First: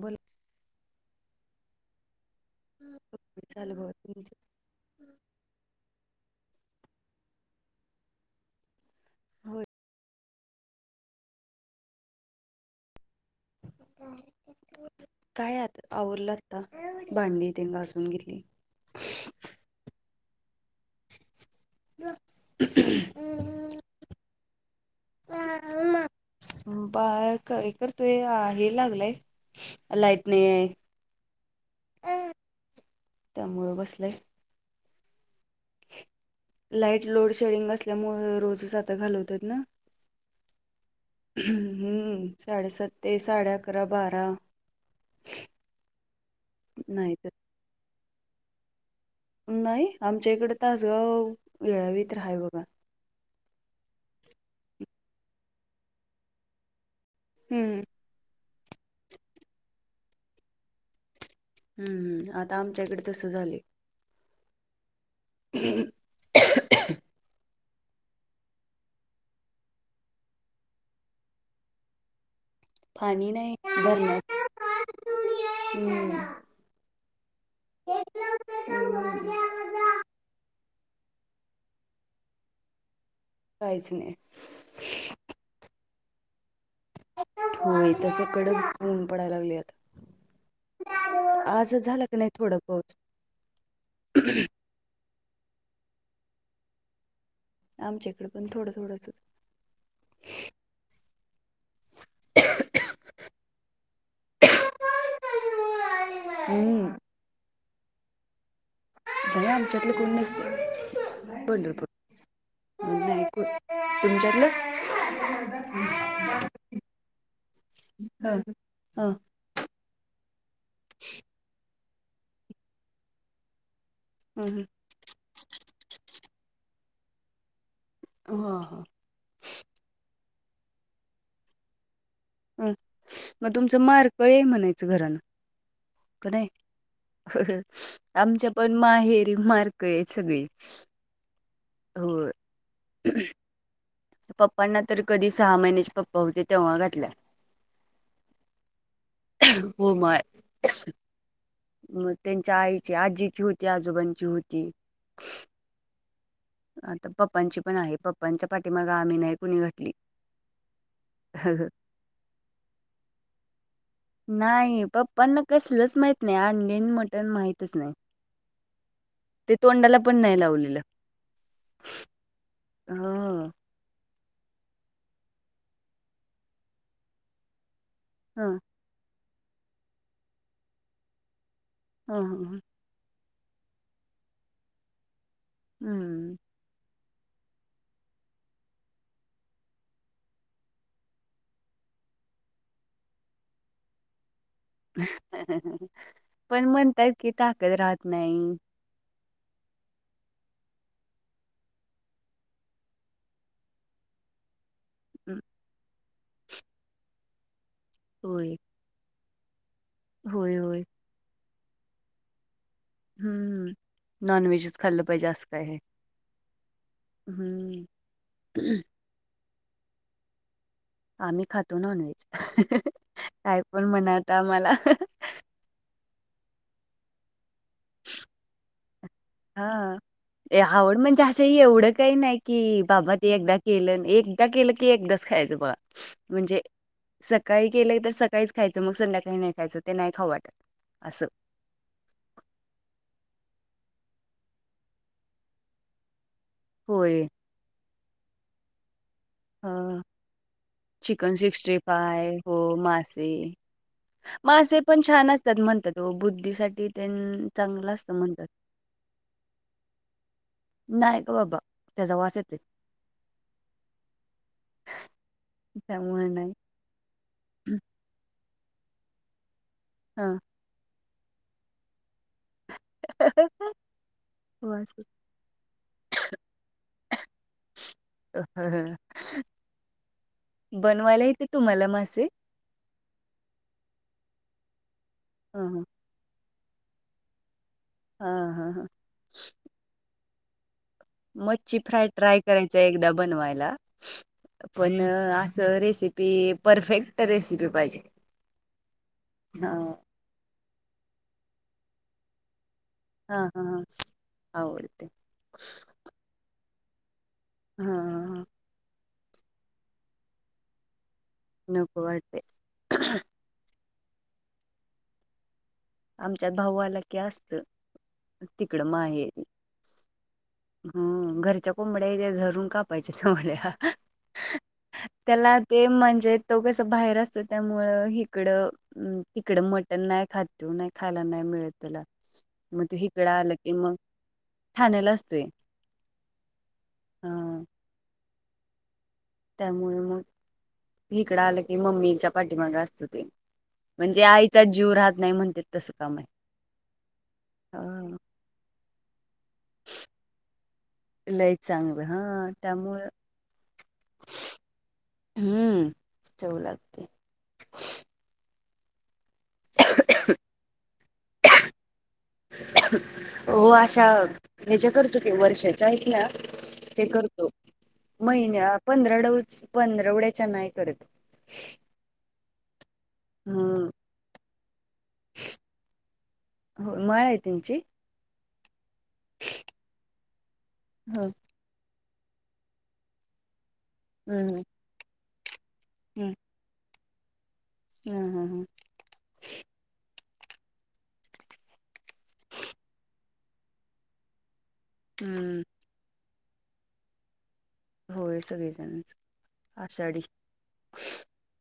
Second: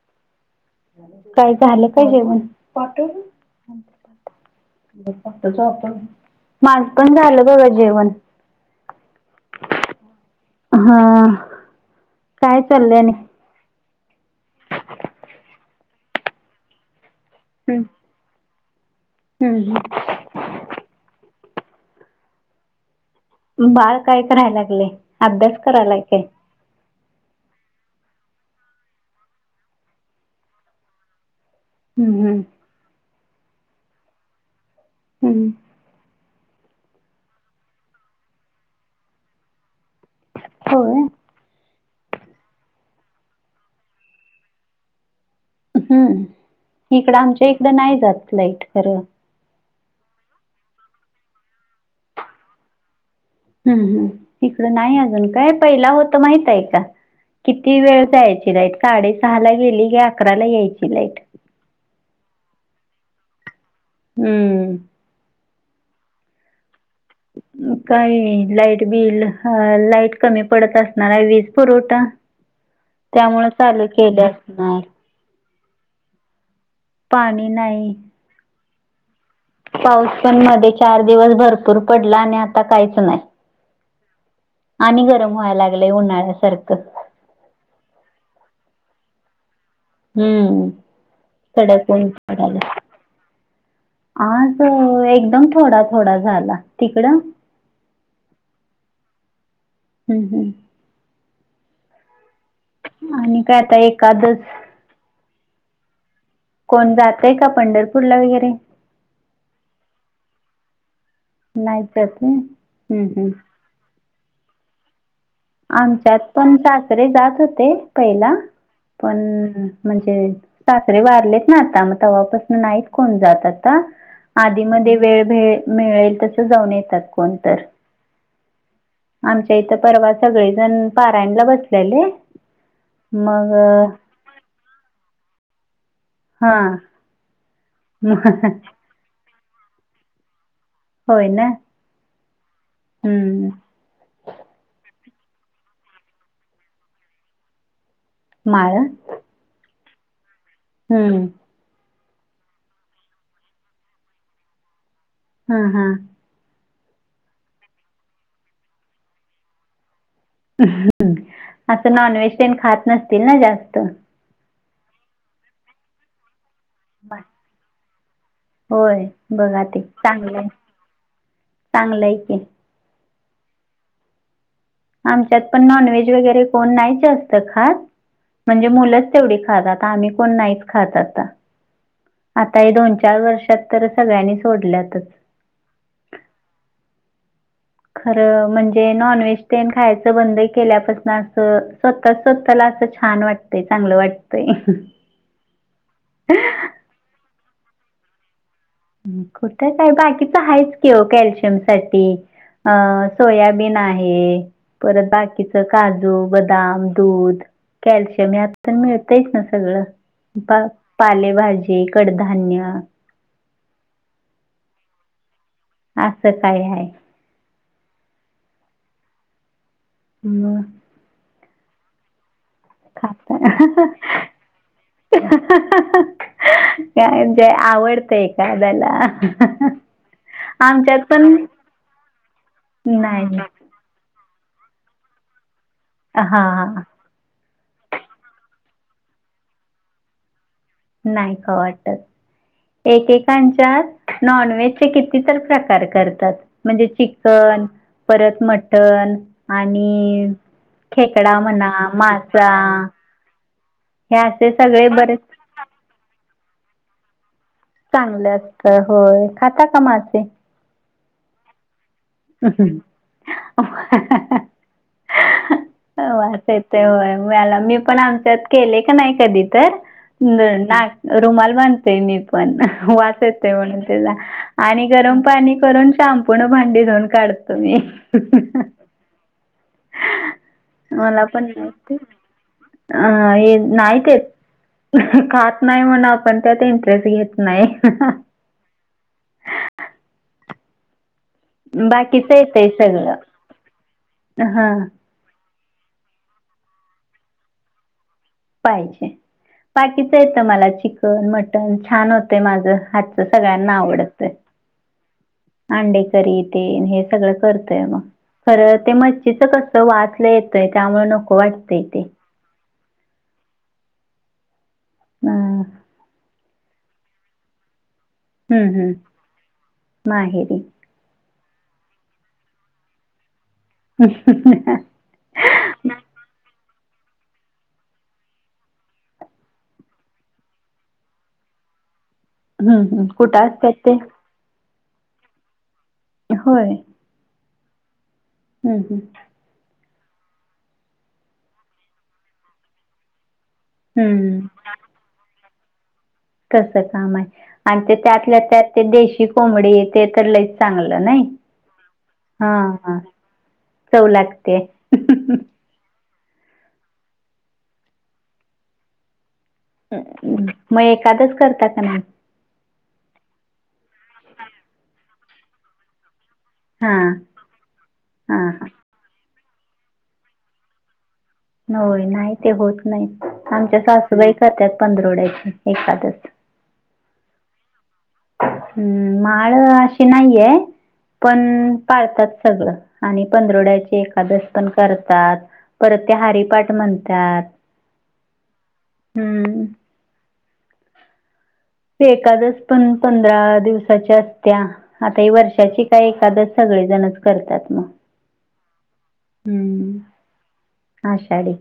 बोला काय झालं काय जेवण झालं बघ तुमच मास पण झालं बघं जेवण हो हा काय चाललंने काय आत आवरलाता भांडी ते हम्म घासून घेतली हम्म ह ह बाळ काय करायला लागले अभ्यास करायला काय बा हे करतय हे लागलय ला त नाही हम् हम्म त्यामुळं बसलाय हं लाईट लोड शेडिंग असल्यामुळे रोजच आता घालवतात ना होय हम्म सढ सत्ते साड्या अकरा बारा हम्म नाही इकडं तर आमच्या इकडं नाही जात फ्लाईट खरं नाही आमच्या इकडे तासगाव येळावीत राहाय बघा हम् हम इकडं नाही अजून काय पहिला होत माहित आहे का किती हम्म वेळ जायची लाईट साडे सहा ला गेली क अकराला यायची लाईट हम्म हम् आता आमच्याकडे तस झालं हम्म ह ह [inaudible] हम् काही लाईट बिल लाईट कमी पडत असणार वीज पुरवठा पाणी त्यामुळे नाही चालू केले धरणात असणार हम्म पाणी नाही हम पाऊस पण मध्ये चार दिवस भरपूर पडला आणि आता काहीच नाही काहीच नाही आणि गरम व्हायला लागलंय उन्हाळ्यासारखं होय तसे कडकऊून पडायला लागले आता हम्म आजच झाला सडकण का नाही झालं थोडा पाऊस आज त एकदम थोडा थोडा झाला तिकडं आमच्याकडे पण थोडं थोडं हो हम हं आणि काय आता एखादच हम्म कोण जातय का पंढरपूरला वगैरे द आमच्यातलं कोण नसत नाही पंढरपूर जात व्हय हम्म हम्म तुमच्यातलं आमच्यात पण सासरे जात होते ह पहिला ह पण म्हणजे साखरे वारलेत ना आता मग तव्हापासून नाहीत कोण जात आता ह आधीमध्ये वेळ भ मिळेल तस जाऊन येतात कोणत हां हां आमच्या इथं परवा सगळेजण पारायणला बसलेले हं मग तुमचं मारकळ आहे म्हणायचं घरानं का नाही हा आमच्या पण माहेरी मारकळे सगळी होय ना हो हम्म. पप्पांना तर कधी सहा महिन्याचे पप्पा होते तेव्हा घातला. माळ. [unintelligible] होय माळ. [unintelligible] हम्म. मग त्यांच्या आईची आजीची होती आजोबांची होती. हम्म हम्म. आता पप्पांची पण आहे पप्पांच्या पाठीमाग आम्ही नाही कुणी घटली. [unintelligible] असं नॉन व्हेज टन खात नसतील ना जास्त. नाही पप्पांना कसलंच माहित नाही अंडीन मटण माहितच नाही. होय बघा ते तोंडाला पण चांगलं नाही आहे लावलेलं चांगलं आहे की. [unintelligible] आमच्यात पण नॉनव्हेज वगैरे कोण नाहीच असतं खास ह म्हणजे मुलंच तेवढ खात आम्ही कोण नाही खात आता आता ह आता दोन चार वर्षात तर सगळ्यांनी सोडलतर. हम्म. खरं म्हणजे नॉनव्हेज ते खायचं बंद केल्यापासून असं स्व त स्वतला असं छान वाटतंय चांगलं वाटतय. [unintelligible] पण म्हणताये की ताकत राहत नाही. कुठं का आहे बाकीच आहेच की ओ कॅल्शियम साठी अ सोयाबीन आहे. परत हं, बाकीच काजू बदाम दूध कॅल्शियम होय यात पण मिळत. च ना सगळं होय प होय. पालेभाजी कडधान्य हम्म नॉन व्हेजच खाल्लं पाहिजे असं काय आहे. असं काय आहे. हम्म. [unintelligible] म. आम्ही खातो नॉनव्हेज [unintelligible] खाता काय पण म्हणत आता आम्हाला. [unintelligible] [unintelligible] काय ते आवडत एखाद्यला. हा आवड म्हणजे असं एवढं काही नाही की बाबा ते नाही एकदा केलं एकदा केलं की एकदाच खायचं बा हा म्हणजे सकाळी केलंय तर सकाळीच खायचं मग संध्याकाळी नाही खायचं ते नाही खाऊ वाटत. असं. नाही खाऊ वाटत. एकेकांच्या नॉनव्हेजचे कितीतर प्रकार करतात. म्हणजे होय. चिकन परत मटण हां. आणि खेकडा म्हणा मासा ते हे असे मासे सगळे पण बरेच छान असतात म्हणतात ओ बुद्धीसाठी त्यान चांगले असत होय खाता का मासे? नाही ग बाबा. त्याचा वास येतोय [unintelligible] त्यामुळे वास नाही. येत तेव्हय मला मी पण आमच्यात केले का नाही कधी तर हां. नाक रुमाल बांधते मी पण [unintelligible] पण वास येते म्हणून त्याला आणि वास येतो. गरम पाणी करून शाम्पू नी भांडी धुवून काढतो मी. [unintelligible] [unintelligible] बनवायला मला पण येते तुम्हाला नाही मासे? अ हे नाहीत खात हं, नाही हं. म्हण पण त्यात इंटरेस्ट घेत नाही [unintelligible] हा हा हा मच्छी फ्राय बाकीच ट्राय येतय करायचा एकदा सगळं बनवायला हा पण असं रेसिपी पी परफेक्ट रेसिपी पाहिजे. पाहिजे हां, बाकीचं येत मला चिकन मटन छान होते माझं हात हां, हां, सगळ्यांना हां. आवडत आवडते. आंडे हे सगळ करतय हां, म हां, हां. खर ते मच्च कस वाचलं येतंय त्यामुळे नको न वाटतंय ते अ नकवाटे ह आमच्यात भाऊला की असतं हम्म तिकडं हम्म माहेरी ह घरच्या कोंबड्या त्या झरून कापायच्या ते मुड्या ह् त्याला ते म्हणजे तो कस बाहेर असतो त्यामुळं हिकडं हम् तिकड मटण नाही खातातो नाही खायला नाही मिळत तला हम्म मग तू हम्म इकडं कुठं आलं की असतात ते मग ठाण्याला असतोय होय हा हम्म हम् त्यामुळे मग इकडं आलं की मम्मीच्या पाठीमागे असतो ते म्हणजे हम्म आईचाच जीव राहत नाही म्हणत तसं काम आहे तस काम आहे आणि ते हा त्यातल्या त्यात ते देशी कोंबडी ते तर ल चांगलं नाही लय चांगलं हा ह त्यामुळं चव लागते हम्म चवलगते मग एखादंच करता का नाही हो अशा हे ज करतो ते वर्षाच्या इथल्या हा ते करतो हा महिन्यात पंधराड पंधरवड्याच्या नाही करत होय नाही ते होत नाही आमच्या हम्म सासूबाई करतात पंधरवड्याची एखादस हो मळ आहे त्यांची हम्म माळ अशी नाहीये हो. पण पाळतात सगळं आणि पंधरड्याचे एकादस हम्म पण करतात परत त्या हारीिपाठ म्हणतात हम हम हा हम्म एखादच पण पंधरा दिवसाच्या असत्या आता ही हम्म वर्षाची का एखाद सगळेजणच करतात मग होय सगळेजण आषाढी हा शाडी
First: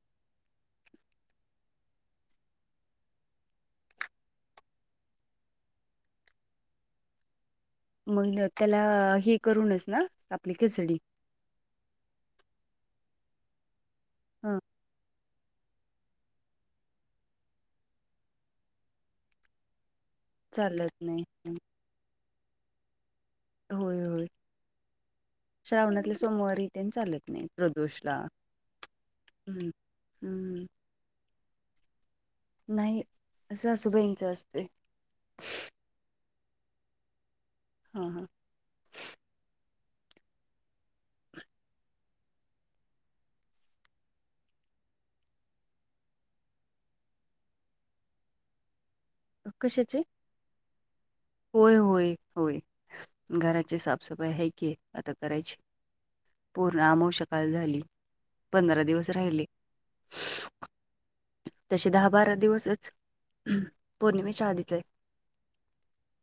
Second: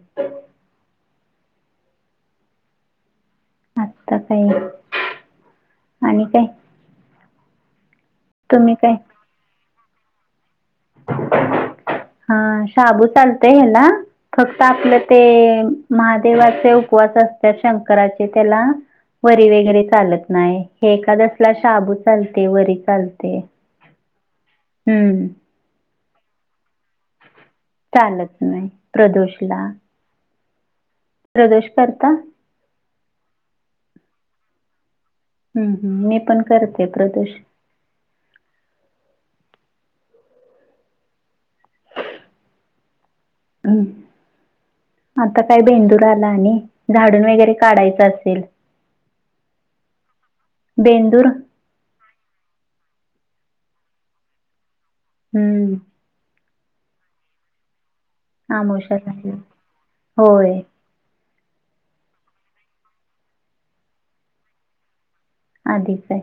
आत्ता काय आणि काय मग तुम्ही त्याला काय हे करूनच ना आपली खचडी हा शाबू चालतय आहे ना ह फक्त आपल्या ते महादेवाचे उपवास असतात शंकराचे त्याला वरी वगैरे चालत नाही चालत हे एखाद नाही असला शाबू चालते वरी चालते होय होय हम्म श्रावणातले सोमवारीही त्यां चालत नाहीत चालच नाही प्रदोष ला हम्म हम्म प्रदोष करता नाही असं सासुबाईंच असतोय. हम् हम मी पण करते प्रदूष हा हा ह आता काय बेंदूर आला आणि झाडून वगैरे काढायचं असेल कशाचे बेंदूर होय होय होय घराची साफसफाई हाय की आता करायची हम्म पूर्ण आमवश्या काल झाली. पंधरा दिवस आमोशाला आहे. राहिले. होय तसे दहा बारा दिवसच पौर्णिमे श आलीच आहे. आधीच आहे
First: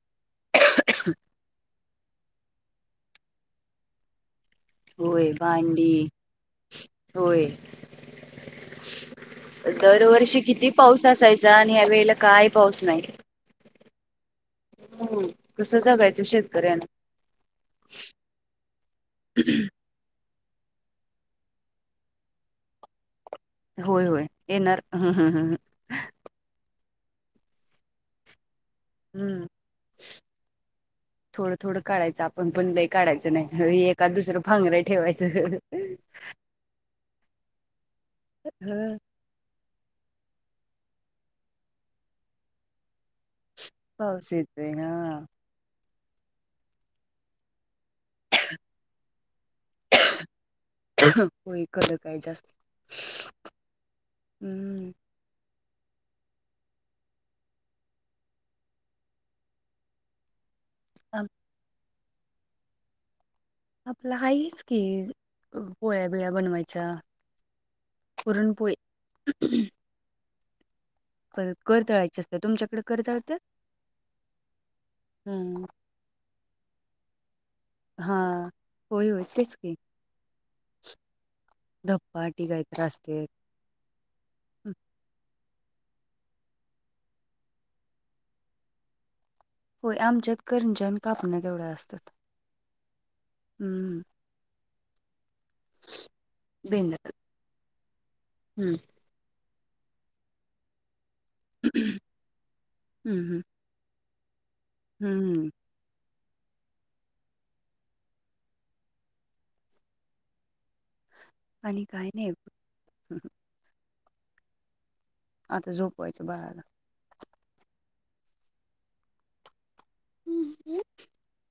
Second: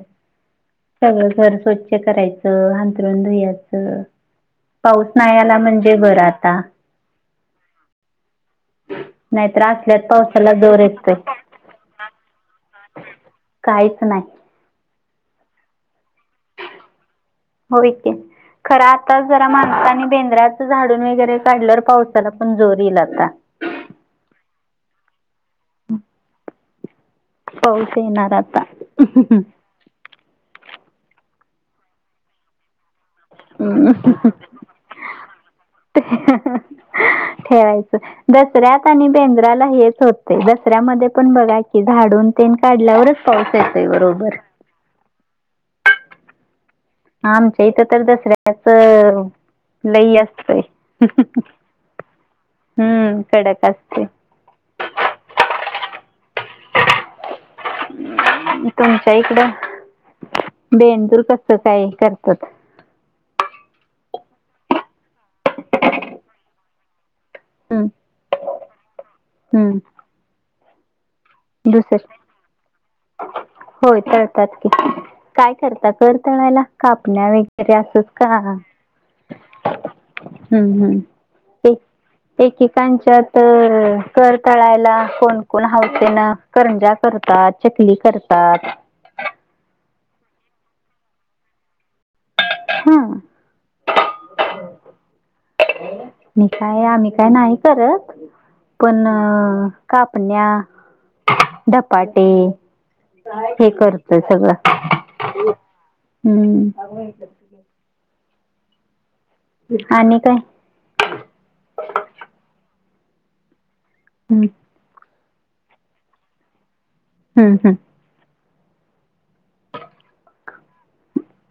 सगळं घर स्वच्छ करायचं. धुयाच पाऊस होय नाही आला म्हणजे भांडी बरं आता होय. ह. दरवर्षी किती पाऊस असायचा आणि ह्या वेळेला काय पाऊस नाही. काहीच नाही. हो कसं जगायचं शेतकऱ्यांन होय कि खरं आता जरा माणसानी बेंद्रात झाडून वगैरे काढल्यावर पावसाला पण जोर येईल आता होय होय येणार ह्हह. पाऊस येणार आता हम्म थोडं थोडं काढयचं आप पण पण लई काढायचं नाही एकाद दुसरं भांगर ठेवायचं. ठेवायचं दसर्यात ह आणि बेंद्राला हेच होतय दसऱ्यामध्ये पण बघा कि झाडून तेन काढल्यावरच पाऊस आहे. पावस येतोय हा. आमच्या इथ तर दसऱ्याच लई असतय. काय जास्त हम्म कडड असतय. हम्म. तुमच्या इकडं बेंदूर कस काय करतात. आपलं आहे हेच की पोळ्या बिळ्या बनवायच्या हम्म पुरणपोळी हम्म कर कर दुसरं दळायचे असते तुमच्याकडे कर दळत्यात. होय तळतात कि काय करता कर तळायला कापण्या वगैरे असंच हां. का होय होय तेच की हम्म हम्म एक धप्पाटी काहीतरी एकेकांच्या असते. तर कर तळायला कोणकोण हौसेनं करंजा करतात चकली करतात. होय आमच्यात कंरज्या आणि कापण्या तेवढ्या असतात हा ह्. मी काय आम्ही बेंद्रात. काय नाही करत हं. पण कापण्या धपाटे हं, हं. हे करत. ते सगळं हं. हम्म. आणि काय? आणि काय नाही. हम्. आता झोपवायच बाळाला हम्म हम्.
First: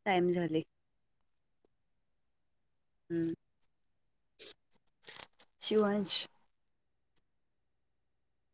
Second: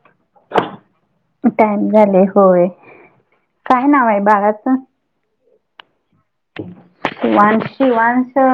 टाईम झालय. टाइम झालय होय हं. काय नाव आहे बाळाचं शिवांश वानशी वांस अ